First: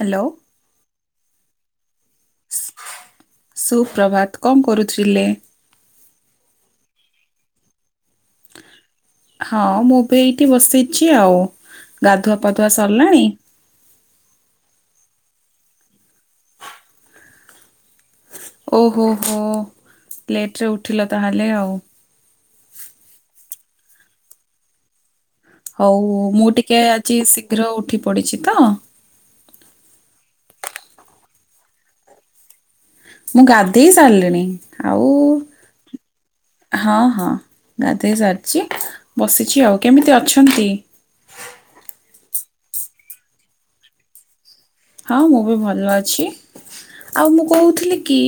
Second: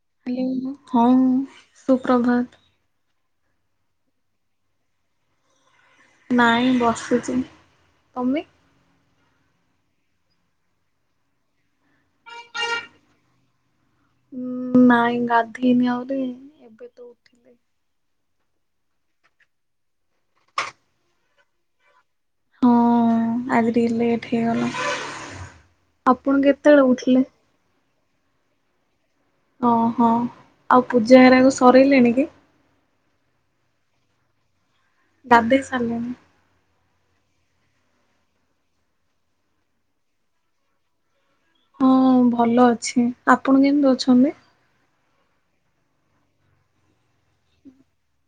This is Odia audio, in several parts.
ହ୍ୟାଲୋ [unintelligible] ହଉଁ ସୁପ୍ରଭାତ। ସୁପ୍ରଭାତ କଣ କରୁଥିଲେ? ନାଇଁ ବସୁଛି ତମେ? ହଁ ମୁଁ ବି ଏଇଠି ବସେଇଛି ଆଉଗାଧୁଆ ପାଧୁଆ ସରିଲାଣି। ନାଇଁ ଗାଧେଇନି ଆହୁରି [inaudible] ଓହୋ ହୋ ଲେଟରେ ଉଠିଲ ତାହେଲେ ଆଉ । ହଁ ଆଜି ଟିକେ ଲେଟ ହେଇଗଲା। ହଉ ଆପଣ ମୁଁ ଟିକେ କେତେବେଳେ ଆଜି ଉଠିଲେ? ଶୀଘ୍ର ଉଠି ପଡ଼ିଛି ତ? ଓହୋ ଆଉ ପୂଜା ହେରାକୁ ସରାଇଲେଣି କି? ମୁଁ ଗାଧେଇ ସାରିଲିଣି। ଆଉ ଗାଧେଇ ସାରିଲଣି? ହଁ ହଁ ଗାଧୋଇ ସାରିଛି ବସିଛି ଆଉ କେମିତି ଅଛନ୍ତି? ହଁ ଭଲ ଅଛି ଆପଣ କେମିତି ଅଛନ୍ତି? ହଁ ମୁଁ ବି ଭଲ ଅଛି। ଆଉ ମୁଁ କହୁଥିଲି କି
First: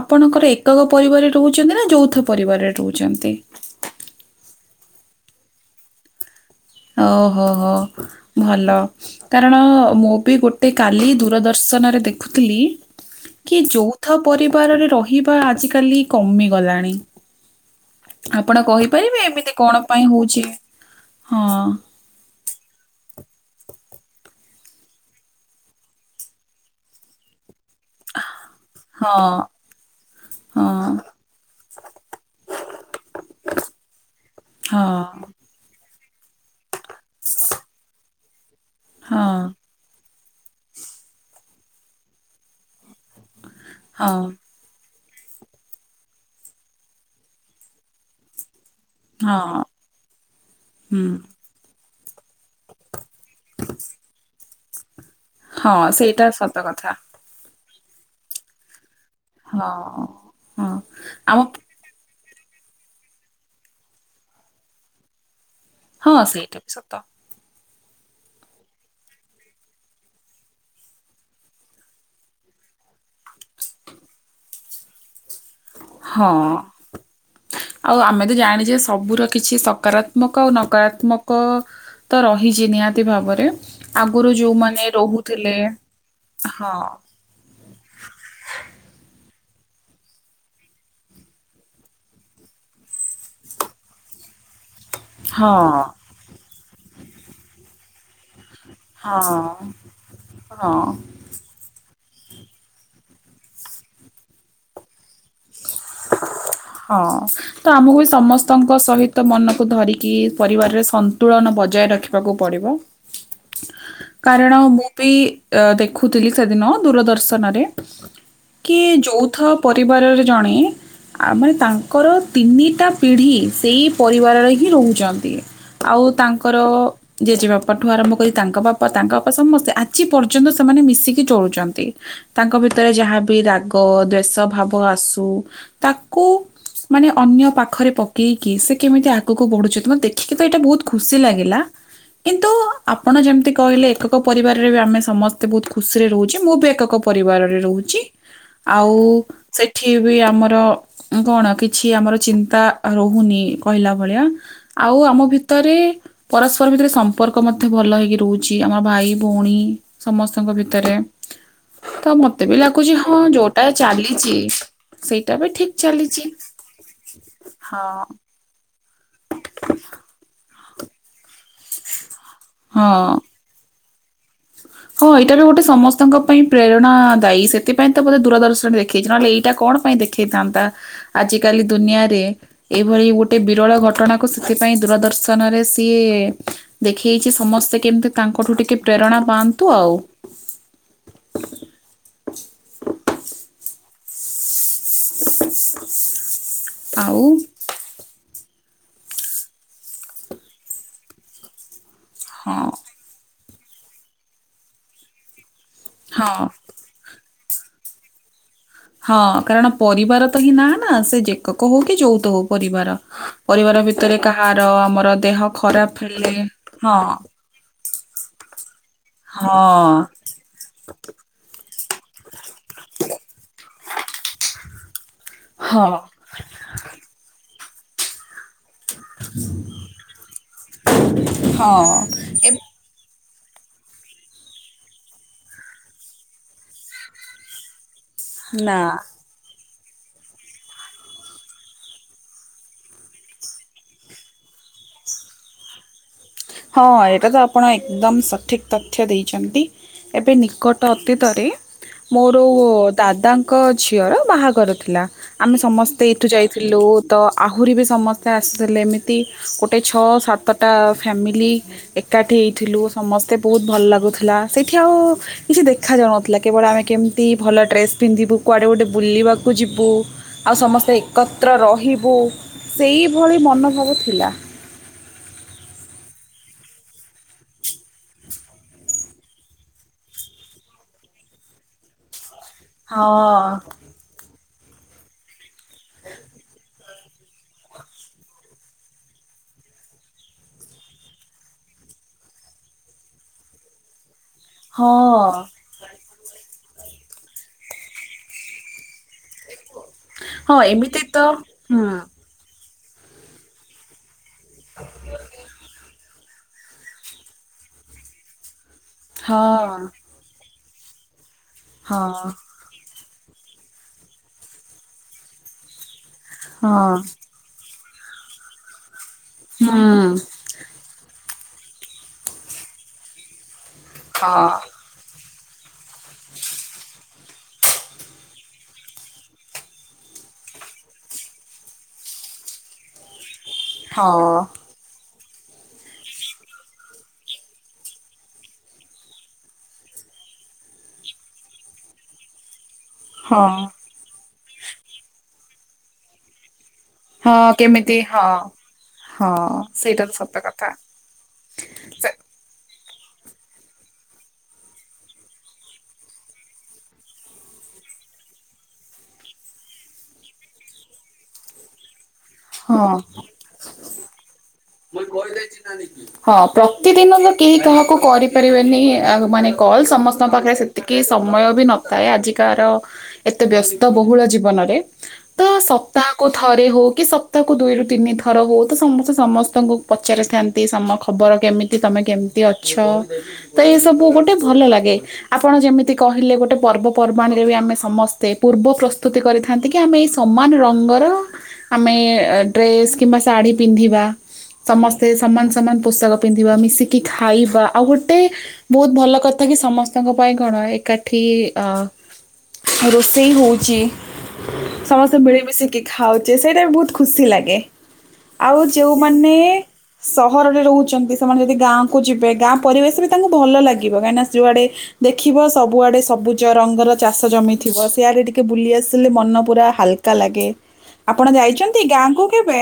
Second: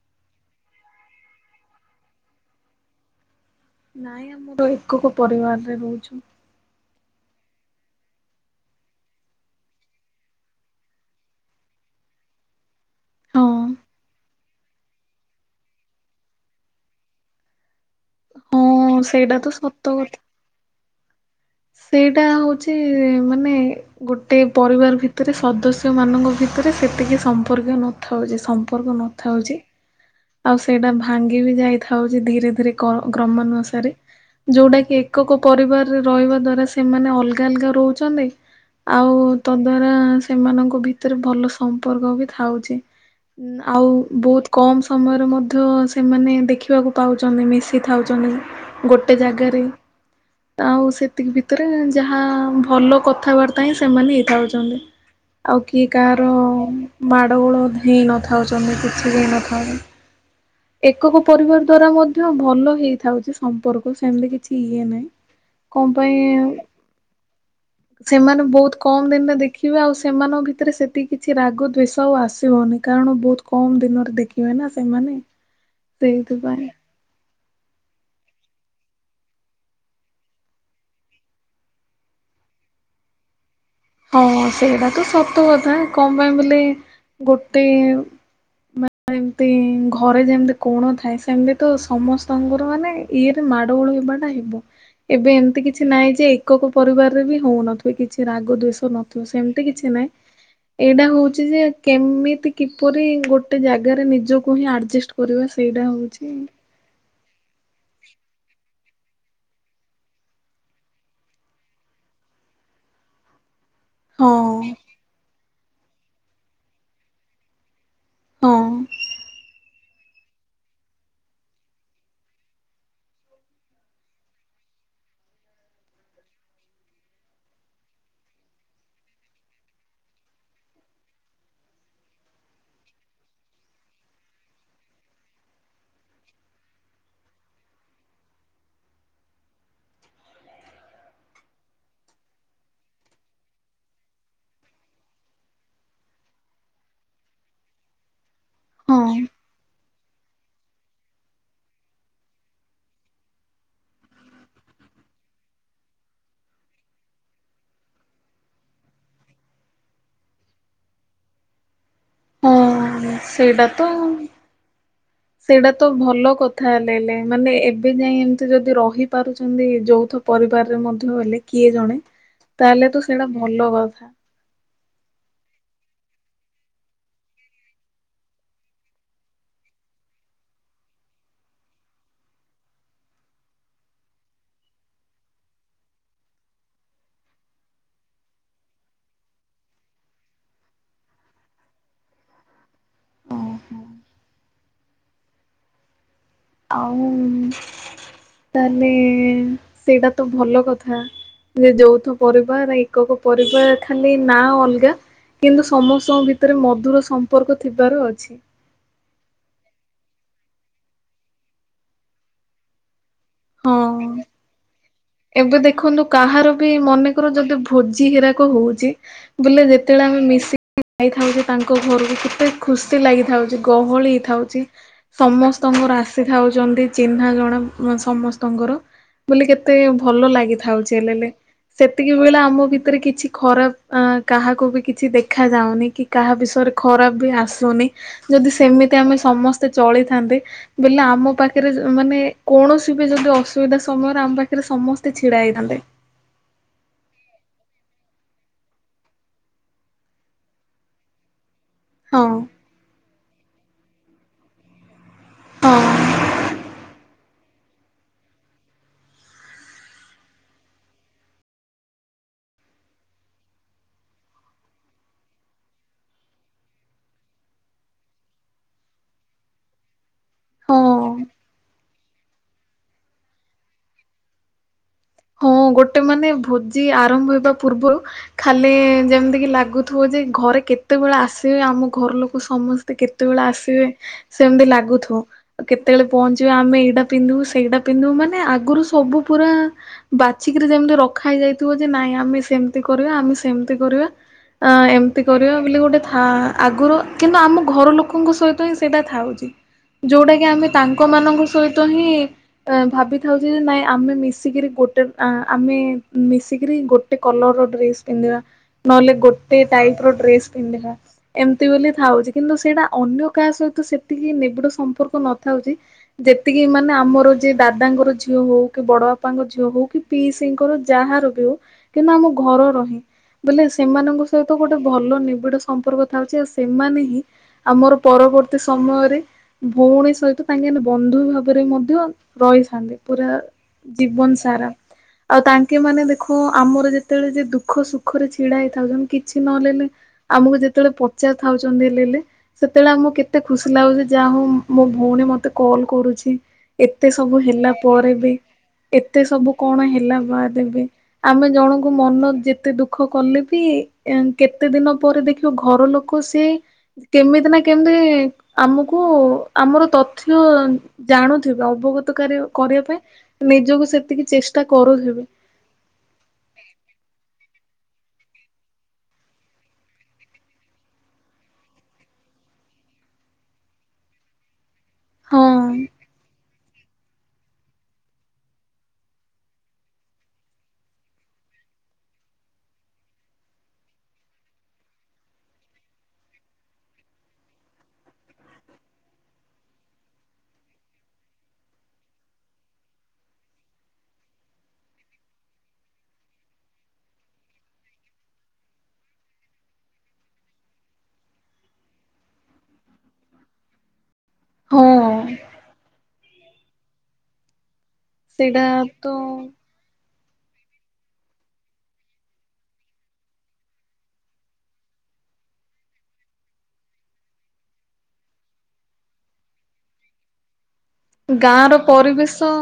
ଆପଣଙ୍କର ଏକକ ପରିବାରରେ ରହୁଛନ୍ତି ନା ଯୌଥ ପରିବାରରେ ରହୁଛନ୍ତି? ତ ଏକକ ପରିବାରରେ ରହୁଛୁ। ଓହୋ ହୋ ଭଲ କାରଣ ମୁଁ ବି ଗୋଟେ କାଲି ଦୂରଦର୍ଶନରେ ଦେଖୁଥିଲି ହଁ କି ଯୌଥ ପରିବାରରେ ରହିବା ଆଜିିକାଲି କମିଗଲାଣି। [inaudible] ହଁ ଆପଣ କହିପାରିବେ ସେଇଟା ତ ଏମିତି କଣ ସତ ପାଇଁ କଥା। ହଉଛି? ହଁ ସେଇଟା ହଉଛି ମାନେ ଗୋଟେ ପରିବାର ଭିତରେ ସଦସ୍ୟ ମାନଙ୍କ ଭିତରେ ସେତିକି ସମ୍ ପୁଣ୍ୟ ନଥାଉଛି ସମ୍ପର୍କ ହଁ ନଥାଉଛି ଆଉ ହଁ ସେଇଟା ଭାଙ୍ଗି ବି ଯାଇ ଥାଉଛି ଧୀରେ ଧୀରେ ରମ ଯୋଉଟା ହଁ କି ଏକକ ପରିବାର ରହିବା ଦ୍ଵାରା ସେମାନେ ଅଲଗା ଅଲଗା ରହୁଛନ୍ତି। ଆଉ ହଁ ତ ଦ୍ଵାରା ସେମାନଙ୍କ ଭିତରେ ଭଲ ସମ୍ପର୍କ ବି ଥାଉଛି। ଆଉ ହଁ ବହୁତ କମ୍ ସମୟରେ ମଧ୍ୟ ସେମାନେ ଦେଖିବାକୁ ପାଉଛନ୍ତି ମିଶିଥାଉଛନ୍ତି। ଗୋଟେ ଜାଗାରେ ହଁ ତ ଆଉ ହୁଁ ସେତିକି ଭିତରେ ହାଁ ଭଲ। କଥାବାର୍ତ୍ତା ହିଁ ସେମାନେ ହେଇଥାଉ ହୁଁ। ଆଉ ହଁ କିଏ କାହାର ସେଇଟା ସତ କଥା। ମାଡ ଗୋଳ ହିଁ ନଥାଉଛନ୍ତି କି ସେବିନ ଖବ [unintelligible] ହଁ ହଁ ଏକକ ଆମ ପରିବାର ଦ୍ଵାରା ଭଲ ହେଇଥାଉଛି ସମ୍ପର୍କ ସେମିତି କିଛି ଇଏ ନାହିଁ। କଣ ହଁ ପାଇଁ ସେଇଟା ବି ସତ। ସେମାନେ ବହୁତ କମ ଦିନରେ ଦେଖିବେ ଆଉ ସେମାନଙ୍କ ଭିତରେ ସେତିକି କିଛି ରାଗ ଦଵେଷ ଆଉ ଆସିବନି କାରଣ ବହୁତ କମ ଦିନରେ ଦେଖିବେ ନା ସେମାନେ। । ସେଇଥି ହଁ। ପାଇ ଆଉ ଆମେ ତ ଜାଣିଛେ ସବୁର କିଛି ସକାରାତ୍ମକ ଆଉ ନକାରାତ୍ମକ ତ ରହିଛି ନିହାତି ଭାବରେ ଆଗରୁ ହଁ ଯୋଉମାନେ ସେଇଟା ତ ସତ ରହୁଥିଲେ କଥା କଣ ପାଇଁ ବୋଲି ହଁ ଗୋଟେ ମାନେ ଘରେ ଯେମିତି କୋଣ ଥାଏ ସେମିତି ତ ସମସ୍ତଙ୍କର ମାନେ ଇଏରେ ମାଡ଼ଗୋଳ ହେବାଟା ହେବ ଏବେ ହଁ ଏମିତି କିଛି ନାହିଁ ଯେ ଏକକୁ ପରିବାରରେ ବି ହଉନଥିବେ କିଛି ରାଗ ଦୁଇ ହଁ ନଥିବ ସେମିତି କିଛି ନହିଁ ହଁ ଏଇଟା ହଉଛି ଯେ କେମିତି କିପରି ଗୋଟେ ଜାଗାରେ ନିଜକୁ ହିଁ ଆଡଜଷ୍ଟ କରିବା ସେଇଟା ହଉଛି ହଁ ତ ଆମକୁ ବି ସମସ୍ତଙ୍କ ସହିତ ମନକୁ ଧରିକି ପରିବାରରେ ସନ୍ତୁଳନ ବଜାୟ ରଖିବାକୁ ପଡିବ। କାରଣ ହଁ ମୁଁ ବି? ଦେଖୁଥିଲି ସେଦିନ ଦୂରଦର୍ଶନ ରେ ହଁ କି ଯଉଥା ପରିବାରରେ ଜଣେ? ଆଉ ମାନେ ତାଙ୍କର ତିନିଟା ପିଢି ସେଇ ପରିବାରରେ ହିଁ ରହୁଛନ୍ତି ଆଉ ତାଙ୍କର ଜେଜେବାପା ଠୁ ଆରମ୍ଭ କରି ତାଙ୍କ ବାପା ତାଙ୍କ ବାପା ସମସ୍ତେ ଆଜି ପର୍ଯ୍ୟନ୍ତ ସେମାନେ ମିଶିକି ଚଳୁଛନ୍ତି ତାଙ୍କ ଭିତରେ ଯାହାବି ରାଗ ଦ୍ଵେଷ ଭାବ ଆସୁ ତାକୁ ମାନେ ଅନ୍ୟ ପାଖରେ ପକେଇକି ସେ କେମିତି ଆଗକୁ ବଢୁଛି। ତୁମେ ଦେଖିକିତ ଏଇଟା ବହୁତ ଖୁସି ଲାଗିଲା କିନ୍ତୁ ଆପଣ ଯେମିତି କହିଲେ ଏକକ ପରିବାରରେ ବି ଆମେ ସମସ୍ତେ ବହୁତ ଖୁସିରେ ରହୁଛେ। ମୁଁ ବି ଏକକ ପରିବାରରେ ରହୁଛି। ଆଉ ହଁ ସେ ୟୁବି ଆମର ଊ କଣ କିଛି ଆମର ଚିନ୍ତା ଆ ରହୁନି କହିଲା ଭଳିଆ ଆଉ ଆମ ଭିତରେ, ପରସ୍ପର ଭିତରେ ସମ୍ପର୍କ ମଧ୍ୟ ଭଲ ହେଇକି ରହୁଛି। ଆମର ଭାଇ ଭଉଣୀ ସମସ୍ତଙ୍କ ଭିତରେ ତ ମ ମତେ ବି ଲାଗୁଛି ହଁ ଯୋଟା ସେଇଟା ତ ଚାଲିଚି ସେଇଟା ବି ଠିକ୍। ତ ଭଲ କଥା ହେଲେହେଲେ ମାନେ ହଁ ଏବେ ଯାଇ ଏମତି ଯଦି ରୁହେଁ ପାରୁଚ଼ନ୍ତି ଯୌଥ ପରିବାର ମଧୁ ବୋଲେ କିଏ ଜଣେ? ତାହେଲେ ତ ହଁ। ସେଇଟା ଭଲ । [unintelligible] ହଁ ଏଇଟାରୁ ଗୋଟେ ସମସ୍ତଙ୍କ ପାଇଁ ପ୍ରେରଣା ଦାୟୀ ସେଥିପାଇଁ ତ ବୋଧେ ଦୂରଦର୍ଶନରେ ଦେଖେଇଛି ନହେଲେ ଏଇଟା କଣ ପାଇଁ ଦେଖେଇଥାନ୍ତା। ଆଜିକାଲି ଦୁନିଆରେ ଏଭଳି ଗୋଟେ ବିରଳ ଘଟଣାକୁ ସେଥିପାଇଁ ଦୂରଦର୍ଶନ ରେ ସିଏଏ ଦେଖେଇଛି। ସମସ୍ତେ କେମିତି ତାଙ୍କଠୁ ଟିକେ ପ୍ରେରଣା ପାଆତ୍ ତୁ ଆଉ। [inaudible] ଆଉଉ ଆଉ ତାହେଲେ ଏ ସେଇଟା ତ ଭଲ କଥା ଯେ ଯୋଉ ତ ହଁ ପରିବାର ଏକକ [unintelligible] ବିଵଅ ଖାଲି ନା ଅଲଗା। କିନ୍ତୁ ସମସ୍ତଙ୍କ ହଁ ଭିତରେ ମଧୁର ସ ସମ୍ପର୍କ ଥିବାର ଅଛି। ହଁ କାରଣ ପରିବାର ତ ହିଁ ନା ନା ସେ ଯେକକ ହଉ କି ଯୋଉତ ହଉ ପରିବାର। ପରିବାର ହଁ ଭିତରେ କାହାର ଆମର ଦେହ ଏବେ ଦେଖନ୍ତୁ ଖରାପ ହେଲେ କାହାର ବି ହଁ। ମନେକର ଯଦି ଭୋଜି ଗିରାକ ହଉଛି। ହଁ ବୁଲେ ଯେତେବେଳେ ଆମେ ମିଶି [inaudible] କି [inaudible] ଯାଇଥାଉ ଛେ ତା କୋ ଘରକୁ ଟିପେ ଖୁସି ଲାଗିଥାଉଛି ଗହଳି ହେଥାଉଛି ହଁ ସମସ୍ତଙ୍କର ଆସିି ଥାଉଚନ୍ତି ଚିହ୍ନା ଜଣା [unintelligible] ସମସ୍ତ ତଙ୍ଗର। ବୋଲି କେତେ ଭଲ ଲାଗିଥାଉଛି ହେଲେଲେ ହଁ ସେତିକି ବେଳେ ଏବେ ଆମ ଭିତରେ କିଛି ଖରାପ ଆଂ କାହାକୁ ବି କିଛି ଦେଖା ଯାଉନି କି କାହା ବିଷୟରେ ଖରାପ ବି ଆସୁନି। ଯଦି ନା ସେମିତି ଆମେ ସମତ୍ ଚଳିଥାନ୍ତେ ବଲେ ଆମ ପାଖରେ ମାନେ କୌଣସି ଏବେ ଯଦି ଅସୁବିଧା ସମୟରେ ଆମ ପାଖରେ ସମସ୍ତେ ଛିଡା ହେଇଥାନ୍ତେ। ହଁ ଏଇଟା ତ ଆପଣ ଏକ୍‌ଦମ ସଠିକ ତଥ୍ୟ ଦେଇଛନ୍ତି ଏବେ ନିକଟ ଅତୀତରେ ହଁ ମୋର ଓ ଦାଦା। ଙ୍କ ଝିଅର ବାହାଘର ଥିଲା ଆମେ ହଁ ସମସ୍ତେ ଏଇଠୁ ଯାଇଥିଲୁ ତ ଆହୁରି ବି ସମସ୍ତେ ଆସିଥିଲେ ଏମିତି ଗୋଟେ ଛଅ ସାତଟା ଫ୍ୟାମିଲି ଏକାଠି ହୋଇଇଥିଲୁ ସମସ୍ତେ ବହୁତ ଭଲ ଲାଗୁଥିଲା ସେଇଠି ଆଉ କିଛି ଦେଖାଯାଉନଥିଲା କେବଳ ଆମେ କେମିତି ଭଲ ଡ୍ରେସ୍ ପିନ୍ଧିବୁ କୁଆଡ଼େ ଗୋଟେ ବୁଲିବାକୁ ଯିବୁ ଆଉ ସମସ୍ତେ ହଁ। ଏକତ୍ର ରହି ହୋ ସେଇଭଳି ମନୋଭାବ ଥିଲା ହଁ ଗୋଟେ ମାନେ ଭୋଜି ଆରମ୍ଭ ହେବା ପୂର୍ବରୁ ଖାଲି ଯେମିତିକ ଲାଗୁଥିବ ଯେ ଘରେ କେତେବେଳେ ଆସିବେ ଆମ ଘର ଲୋକ ସମସ୍ତେ କେତେବେଳେ ହଁ। ଆସିବେ ସେମିତି ଲାଗୁଥିବ କେତେବେଳେ ପହଞ୍ଚିବ ଆମେ ଏଇଟା ପିନ୍ଧିବୁ ସେଇଟା ପିନ୍ଧିବୁ ମାନେ ଆଗରୁ ସବୁ ପୁରା ବାଛିିକିରି ଯେମିତି ରଖା ହେଇ ଯାଇଥିବ ଯେ ନାଇଁ ଆମେ ସେମିତି କରିବା ଆମେ ସେମିତି କରିବା ଅ ଏମିତି ହଁ କରିବା ବୋଲି ଗୋଟେ ଥା ଆଗରୁ କିନ୍ତୁ ଆମ ଘର ଲୋକଙ୍କ ସହିତ ହିଁ ସେଇଟା ଥାଉଛି ଯୋଉଟା କି ହଁ ଆମେ ଏମିତି ତାଙ୍କ ତ ମାନଙ୍କ ହୁଁ ସହିତ ହିଁ ଭାବିଥାଉଚ ଯେ ନାଇଁ ଆମେ ମିଶ ଶୀଘରି ଗୋେ ତ ଆମେ ମିଶିକରି ଗୋଟେ କଲର ର ଡ୍ରେସ୍ ପିନ୍ଧିବା। ନହେଲେ ଗୋଟେ ହଁ ଟାଇପ ର ଡ୍ରେସ ପିନ୍ଧିବା। ଏମିତି ବୋଲି ଥାଉଛି ହଁ କିନ୍ତୁ ସେଇଟା ଅନ୍ୟ କାହା ସହିତ ସେତିକି ନିବିଡ ସମ୍ପର୍କ ନଥାଉଛି ଯେତିକି ହଁ ମାନେ ଆମର ଯିଏ ଦାଦ ଦାଦା ଙ୍କର ଝିଅ ହଉ କି ବଡ ବା ବାପାଙ୍କ ଝିଅକୁ କି ହୁଁ ପି ସିଙ୍କର ଯାହା ର କିନ୍ତୁ ଆମ ଘର ରହିଁ ବୋଇଲେ ସେମାନଙ୍କ ହଁ ସହିତ ଗୋଟେ ଭଲ ନ ସମ୍ପର୍କ ଥାଉଛି ଆଉ ସେମାନେ ହିଁ ଆମର ପରବର୍ତ୍ତୀ ସମୟରେ ଭଉଣୀ ସହିତ ତାଙ୍କେ ବନ୍ଧୁ ଭାବରେ ମଧ୍ୟ ରହିଥାନ୍ତି ପୁରା ହଁ ଜୀବନ ସାରା ଆଉ ତାଙ୍କେ ମାନେ ଦେଖ ଆମର ଯେତେବେଳେ ଯେ ଦୁଃଖ ସୁଖରେ ଛିଡା ହେଇଥାଉଛନ୍ତି କିଛି ନଲେଲେ ଆମକୁ ଯେତେବେଳେ ପଚାରି ଥାଉଛନ୍ତି ହେଲେ ସେତେବେଳେ ଆମକୁ କେତେ ହଁ ଖୁସି ଲାଗୁଛି ଯେ ଯା ହଉ ମୋ ଭଉଣୀ ମତେ କଲ୍ କରୁଛି ଏତେ ସବୁ ହଁ ହେଲା କେମିତି ପରେ ହଁ ବି ଏତେ ହଁ ସବୁ କଣ ସେଇଟା ତ ହେଲା ସତ ବା କଥା ଦେବେ ଆମେ ଜଣଙ୍କୁ ସେ ମନ ଯେ କେତେ ଦୁଃଖ କଲେ ବି କେତେ ଦିନ ପରେ ଦେଖିବ ଘର ଲୋକ ସି କେମିତି ନା କେମିତି ଆମକୁ ଆମର ତଥ୍ୟ ଜାଣୁଥିବେ ଅବଗତ କରିବା ପାଇଁ ନିଜକୁ ସେତିକି ଚେଷ୍ଟା ମୁ କରୁଥିବେ କହି ହଁ ପ୍ରତିଦିନ ତ କେହି କାହା କୁ କରିପାରିବେନି ଆ ମାନେ କଲ ସମସ୍ତଙ୍କ ପାଖରେ ସେତିକି ସମୟ ବି ନଥାଏ ଆଜିକାାର ଏତେ ବ୍ୟସ୍ତ ବହୁଳ ଜୀବନରେ ତ ହଁ ସପ୍ତାହକୁ ଥରେ ହ କି ତାକୁ ଦୁଇରୁୁ ତିନି ଥର ହଉ ତ ସମସ୍ତେ ସମସ୍ତେ ତଙ୍କୁ ପଚାରିଥାନ୍ତି ସମ ଖବର କେମିତି ତମେ କେମିତି ଅଛ ତ ଏଇସବୁ ଗୋଟେ ଭଲ ଲାଗେ ଆପଣ ଯେମିତି କହିଲେ ଗୋଟେ ପର୍ବପର୍ବାଣିରେ ବି ଆମେ ସମସ୍ତେ ପୂର୍ବ ପ୍ରସ୍ତୁତି କରିଥାନ୍ତି କି ଆମେ ଏଇ ସମାନ ରଙ୍ଗର ଆମେ ଡ୍ରେସ୍ କିମ୍ବା ଶାଢ଼ୀ ପିନ୍ଧିବା ସମସ୍ତେ ସମାନ ସମାନ ପୋଷକ ପିନ୍ଧିବା ମିଶିକି ଖାଇବା ଆଉ ଗୋଟେ ବହୁତ ଭଲ କଥା କି ସମସ୍ତଙ୍କ ପାଇଁ କଣ ଏକାଠି ଅ ରୋଷେଇ ହଉଛି ହଁ ସମସ୍ତେ ମିଳିମିଶିକି ଖାଉଛି ଯେ ସେଇଟା ବି ବହୁତ ଖୁସି ଲାଗେ ସେଇଟା ତ ମନେ ସହରରେ ରହୁଛନ୍ତି ସେମାନେ ଯଦି ଗାଁ କ ଯିବେ ଗାଁ ପରିବେଶ ବି ତାଙ୍କୁ ଭଲ ଲାଗିବ କାହିଁକିନା ଯଉଆଡେ ଦେଖିବ ସବୁଆଡେ ସବୁଜ ରଙ୍ଗର ଚାଷ ଜମିଥିବ ସେଆଡେ ଟିକେ ବୁଲି ଆସିଲେ ମନ ପୁରା ହାଲକା ଲାଗେ ଆପଣ ଗାଁ ର ଯାଇଛନ୍ତି ଗାଁକୁ ପରିବେଶ କେବେ?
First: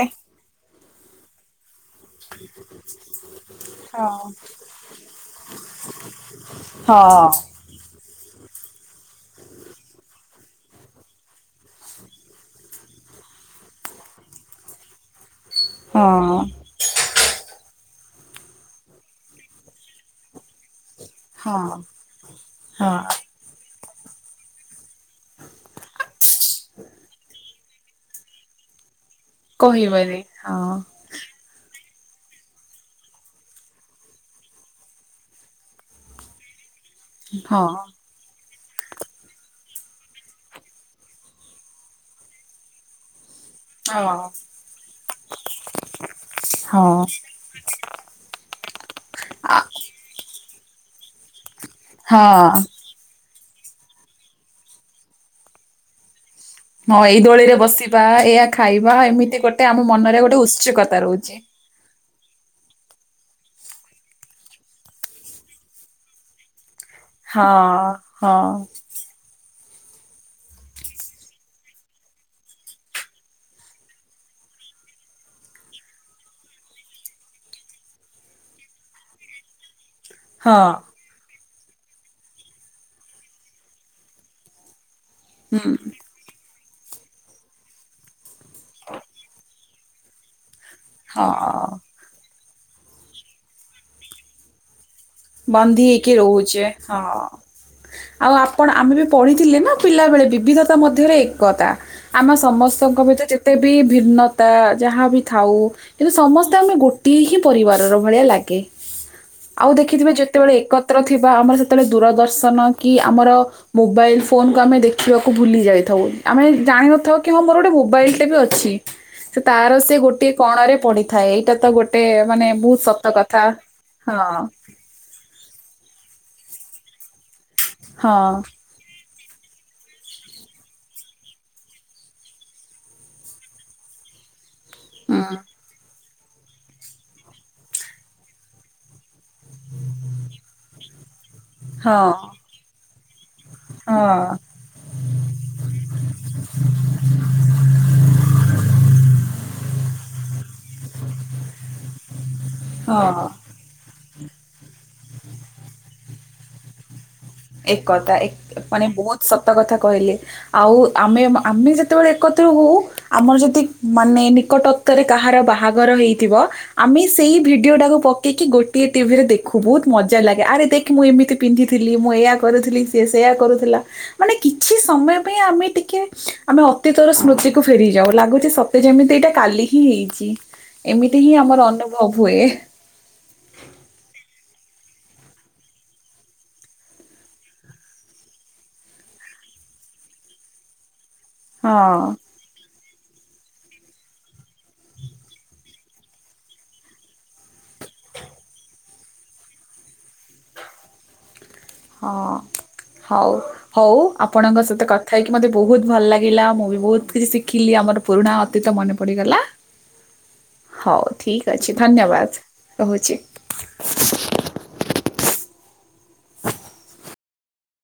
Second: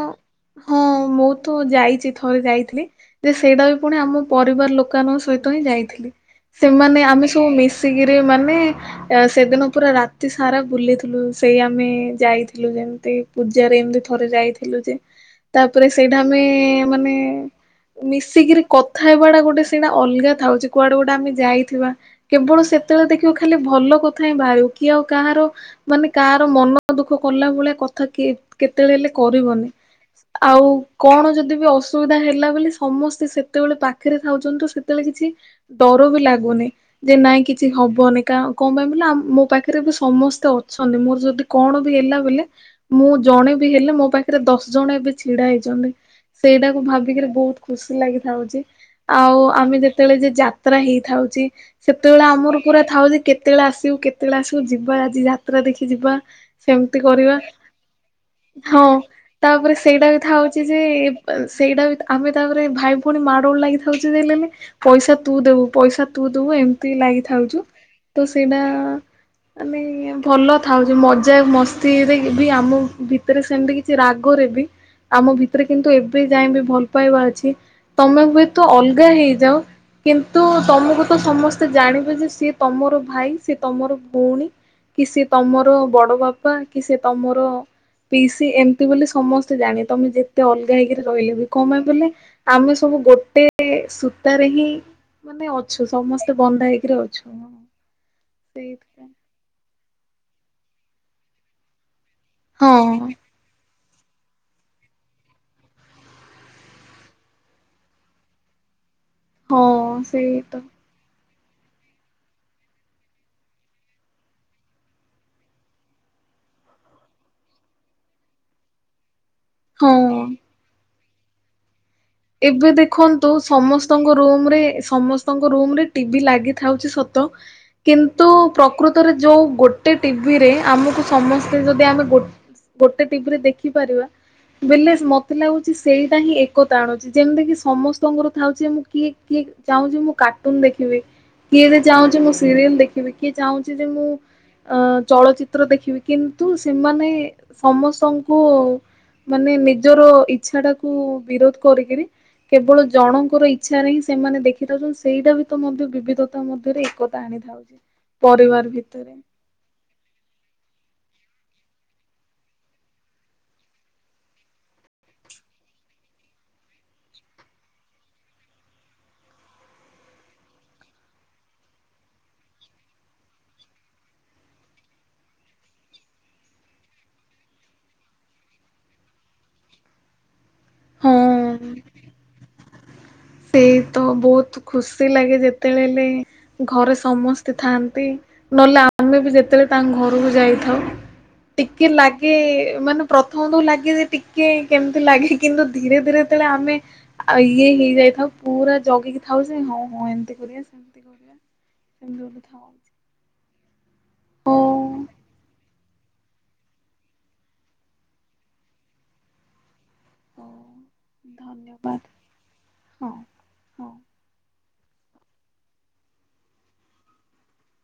ହଁ ବହୁତ ଯାଇଛି ଥରେ ଯାଇଥିଲି ଯେ ସେଇଟା ବି ପୁଣି ହଁ ଆମ ପରିବାର ଲୋକଙ୍କ ସହିତ ହି ଯାଇଥିଲି ସେମାନେ ହଁ ଆମେ ସବୁ ମି କିରି ମାନେ ସେଦିନ ପୁରା ରାତି ସାରା ବୁଲିଥିଲୁ ସେଇ ଆମେ ଯାଇଥିଲୁ ଯେମିତି ପୂଜାରେ ଏମିତି ଥରେ ଯାଇଥିଲୁ ଯେ ତାପରେ ସେଇଟା ହଁ ଆମେ ମାନେ ମିଶିକିରି କଥା ହେବା ଟା ଗୋଟେ ସିଣା ଅଲଗା ଥାଉଛି କୁଆଡେ ଗୁଟେ ଆମେ ହଁ ଯାଇଥିବା କେବଳ ସେତେବେଳେ ହଁ ଦେଖିବା ଖାଲି ଭଲ କଥାଁ ବାୟ କି ଆଉ କାହାର ମାନେ କାହାର ମନ ଦୁଃଖ କଲା ଭଳିଆ କେତେବେଳେ କରିବନି କହିବନି ଆଉ ହଁ କଣ ଯଦି ବି ଅ ଅସୁବିଧା ହେଲା ବୋଲି ସମସ୍ତେ ସେତେବେଳେ ପାଖରେ ଥାାଉଛନ୍ତି ସେତେବେଳେ କିଛି ଡର ବି ଲାଗୁନି ଯେ ନାଇଁ ହଁ କିଛି ହବନ କା କଣ ପାଇଁ ବ ମୋ ପାଖରେ ବି ସମସ୍ତେ ଅଛନ୍ତି ମୋର ଯଦି କଣ ବି ହେଲା ବୋଲେ ମୁଁଦ ଜଣେ ବି ହେଲେ ମୋ ହଁ ପାଖରେ ଦଶ ଜଣ ଏବେ ଛିଡା ହେଇଛନ୍ତି ସେଇଟାକୁ ହଁ ଭାବିକିରି ବହୁତ ଖୁସି ଲାଗିଥାଉଛି ଆଉ ଆ- ଆମେ ଯେତେବେଳେ ଯେ ପତ୍ରା ହେଇଥାଉଛି ସେତେବେଳେ ଆମର ହଁ ପୁରା ଥାଉ ଯେ କେତ କେତେବେଳେ ଆସିବୁ କେତେବେଳେ ଆସିବ ଯିବା ଆଜି ଯାତ୍ରା ଦେଖି ଯିବା ସେମିତି ହଁ ଏଇ କରିବା ଦୋଳି ରେ ବସିବି। ହଁ ତାପରେ ସେଇଟା ମନରେ ବିଥା ଗୋଟେ ହଉଛି ଯେ ଉତ୍ସୁକତା ରହୁଛି। ସେଇଟା ବି ଆମେ ତାପରେ ଭାଇ ଭଉଣୀ ମାଡ଼ଳ ଲାଗିଥାଉଛି ଦୋନ ପଇସା ତୁ ଦେବୁ ପଇସା ତୁ ଦେବୁ ଏମିତି ଲାଗିଥାଉଛୁ ହଁ ତ ହଁ ସେଇଟା ମାନେ ଭଲ ଥାଉଛି ମଜା ମସ୍ତିରେକ ବି ଆମ ଭିତରେ ସେମିତି କିଛି ରାଗରେ ବି ଆମ ଭିତରେ କିନ୍ତୁ ଏବେ ଯାଇ ବି ଭଲ ପାଇବା ଅଛି ତମେ ହୁଏତ ଅଲଗା ହେଇଯାଉ। କିନ୍ତୁ ହଁ। ତମକୁ ତ ସମସ୍ତେ ସେ ଜାଣିବ ଯେ ସିଏ ତମର ଭାଇ ସିଏ ତମର ଭଉଣୀ। କି ସେ ତମର ହୁଁ ବଡ ବାପା ବା କି ତମର ପି ଏମିତି ବୋଲି ସମସ୍ତେ ଜାଣି ତମେ ଯେତେ ଅ ଗାାଇକି ରହିଲେ ବି କମେ ହଁ। ବୋଲେ ଆମେ ସବୁ ଗୋଟେ ସୂତାରେ ହିଁ। ମାନେ ବନ୍ଦୀ ଅଛୁ ହେଇକି ସମସ୍ତେ ରହୁଛେ ବନ୍ଧା ହେଇକିରି ହଁ। ଅଛୁ। ଆଉ ଆପଣ ଆମେ ବି ସେଇଥିପାଇଁ ପଢିଥିଲେ ନା। ପିଲାବେଳେ ବିବିଧତା ମଧ୍ୟରେ ଏକତା ଆମେ ସମସ୍ତଙ୍କ ହଁ। ଭିତରେ ଯେତେ ବି ଭିନ୍ନତା ଯାହା ବିି ଥାଉ କିନ୍ତୁ ସମସ୍ତେ ଆମେ ଗୋଟିଏ ହିଁ ପରିବାରର ଭଳିଆ ଲାଗେ ଆଉ ଦେଖିଥିବେ ହଁ। ସେଇ ଯେତେବେଳେ ତ ଏକତ୍ର କି ବା ଆମର ସେତେବେଳେ ଦୂରଦର୍ଶନ କି ଆମର ମୋବାଇଲ ଫୋନକୁୁ ଆମେ ଦେଖିବାକୁ ଭୁଲି ଯାଇଥାଉ ଆମେ ଜାିନଥାଉ କି ହଁ ମୋର ଗୋଟେ ମୋବାଇଲ ଟେ ବି ଅଛି। ସେ ତାର ସେ ହଁ। ଗୋଟିଏ କଣ ରେ ପଡି ଥା ଏଇଟା ତ ଗୋଟେ ମାନେ ଏବେ ବହୁତ ସତ ଦେଖନ୍ତୁ କଥା ସମସ୍ତଙ୍କ ହଁ ରୁମ ରେ ସମସ୍ତଙ୍କ ରୁମ ରେ ଟିଭି ଲାଗି ଥାଉଛି ସତ କିନ୍ତୁ ହଁ ପ୍ରକୃତି ଯୋଉ ଗୋଟେ ଟିଭିରେ ଆମକୁ ସମସ୍ତେ ଯଦି ଆମେ ଗୋଟେ ଟିଭିରେ ଦେଖିପାରିବା। ବଲେ ଉଁ, ମତେ ଲାଗୁଛି ସେଇ ହ ଏକ ଆଣୁଛି ଯେମିତି କି ସମସ୍ତଙ୍କର ଥାଉଛି ମୁଁ କିଏ କିଏ ଚାହୁଁଛି ମୁଁ କାର୍ଟୁନ ଦେଖିବି। କିଏେ ହଁ ଯାଉଛି ମୁଁ ସିରିୟଲ ଦେଖିବି। କିଏ ଚାହୁଁଛି ଯେ ମୁଁ ଅ ଚଳଚିତ୍ର ଦେଖିବି କିନ୍ତୁ ସେମାନେ ସମସ୍ତଙ୍କୁ ମାନେ ନିଜର। ଇଚ୍ଛାଟାକୁୁ ବିରୋଧ। କରିକିରି। କେବଳ ହଁ ହଁ ଜଣଙ୍କର ଇଚ୍ଛା ନାହିଁ। ସେମାନେ ଦେଖିଥାଉଛନ୍ତି ସେଇଟା ବି ତ ମଧ୍ୟ ବିବିଧତା ମଧ୍ୟରେ ଏକ। ଏକଥା ଏକ ମାନେ ବହୁତ ସତ କଥା କହିଲେ ଆଉ ଆମେ ଆମେ ଯେତେବେଳେ ଏକତ୍ର ହଉ ଆମର ଯଦି ମାନେ ନିକଟତରେ କାହାର ବାହାଘର ହେଇଥିବ ଆମେ ସେଇ ଭିଡିଓ ଟାକୁ ପକେଇକି ଗୋଟିଏ ଟିଭିରେ ଦେଖୁ ବହୁତ ମଜା ଲାଗେ ଆରେ ଦେଖ ମୁଁ ଏମିତି ପିନ୍ଧିଥିଲି। ମୁଁ ଏଇୟଆ କରୁଥିଲି ସିଏ ସେୟ କରୁଥିଲା ମାନେ କିଛି ସମୟ ପାଇଁ ଆମେ ଟିକେ ଆମେ ଅତୀତର ସ୍ମୃତିକୁ ଫେରି ଯାଉ ଲାଗୁଛି ସତେ ଯେମିତି ଏଇଟା କାଲି ହିଁ ହେଇଛି। ଏମିତି ହିଁ ଆମର ହଁ ଅନୁଭବ ହୁଏ। ସେଇ ତ ବହୁତ ଖୁସି ଲାଗେ ଯେତେବେଳେଲେ ଘରେ ସମସ୍ତେ ଥାଆନ୍ତି ନହେଲେ ଆମେ ବି ଯେତେବେଳେ ତାଙ୍କ ଘରକୁ ଯାଇଥାଉ। ଟିକେ ହଁ। ଲାଗେ ମାନେ ପ୍ରଥମ ତ ଲାଗେ ଯେ ଟିକେ କେମିତି ଲାଗେ କିନ୍ତୁ ଧୀରେ ଧୀରେ ସେତେଳେ ଆମେ ଇଏ ହେଇଯାଇଥାଉ ପୁରା ଜଗିକି ଥାଉ ଯେ ହଁ ହଁ ଏମତି କରିବା ସେମତି କରିବା। ସେମିତି ଗୋଟେ ଥାଉ ହଁ ହଉ। ହଉ ହଉ ଆପଣଙ୍କ ସହିତ କଥା ହେଇକି ମୋତେ ବହୁତ ଭଲ ଲାଗିଲା, ମୁଁ ବି ବହୁତ କିଛି ଶିଖିଲି ଆମର ପୁରୁଣା ଅତୀତ ମନେ ପଡିଗଲା। ହଉ ଠିକ ଅଛି ଧନ୍ୟବାଦ ହଁ ରହୁଛି। ହଁ।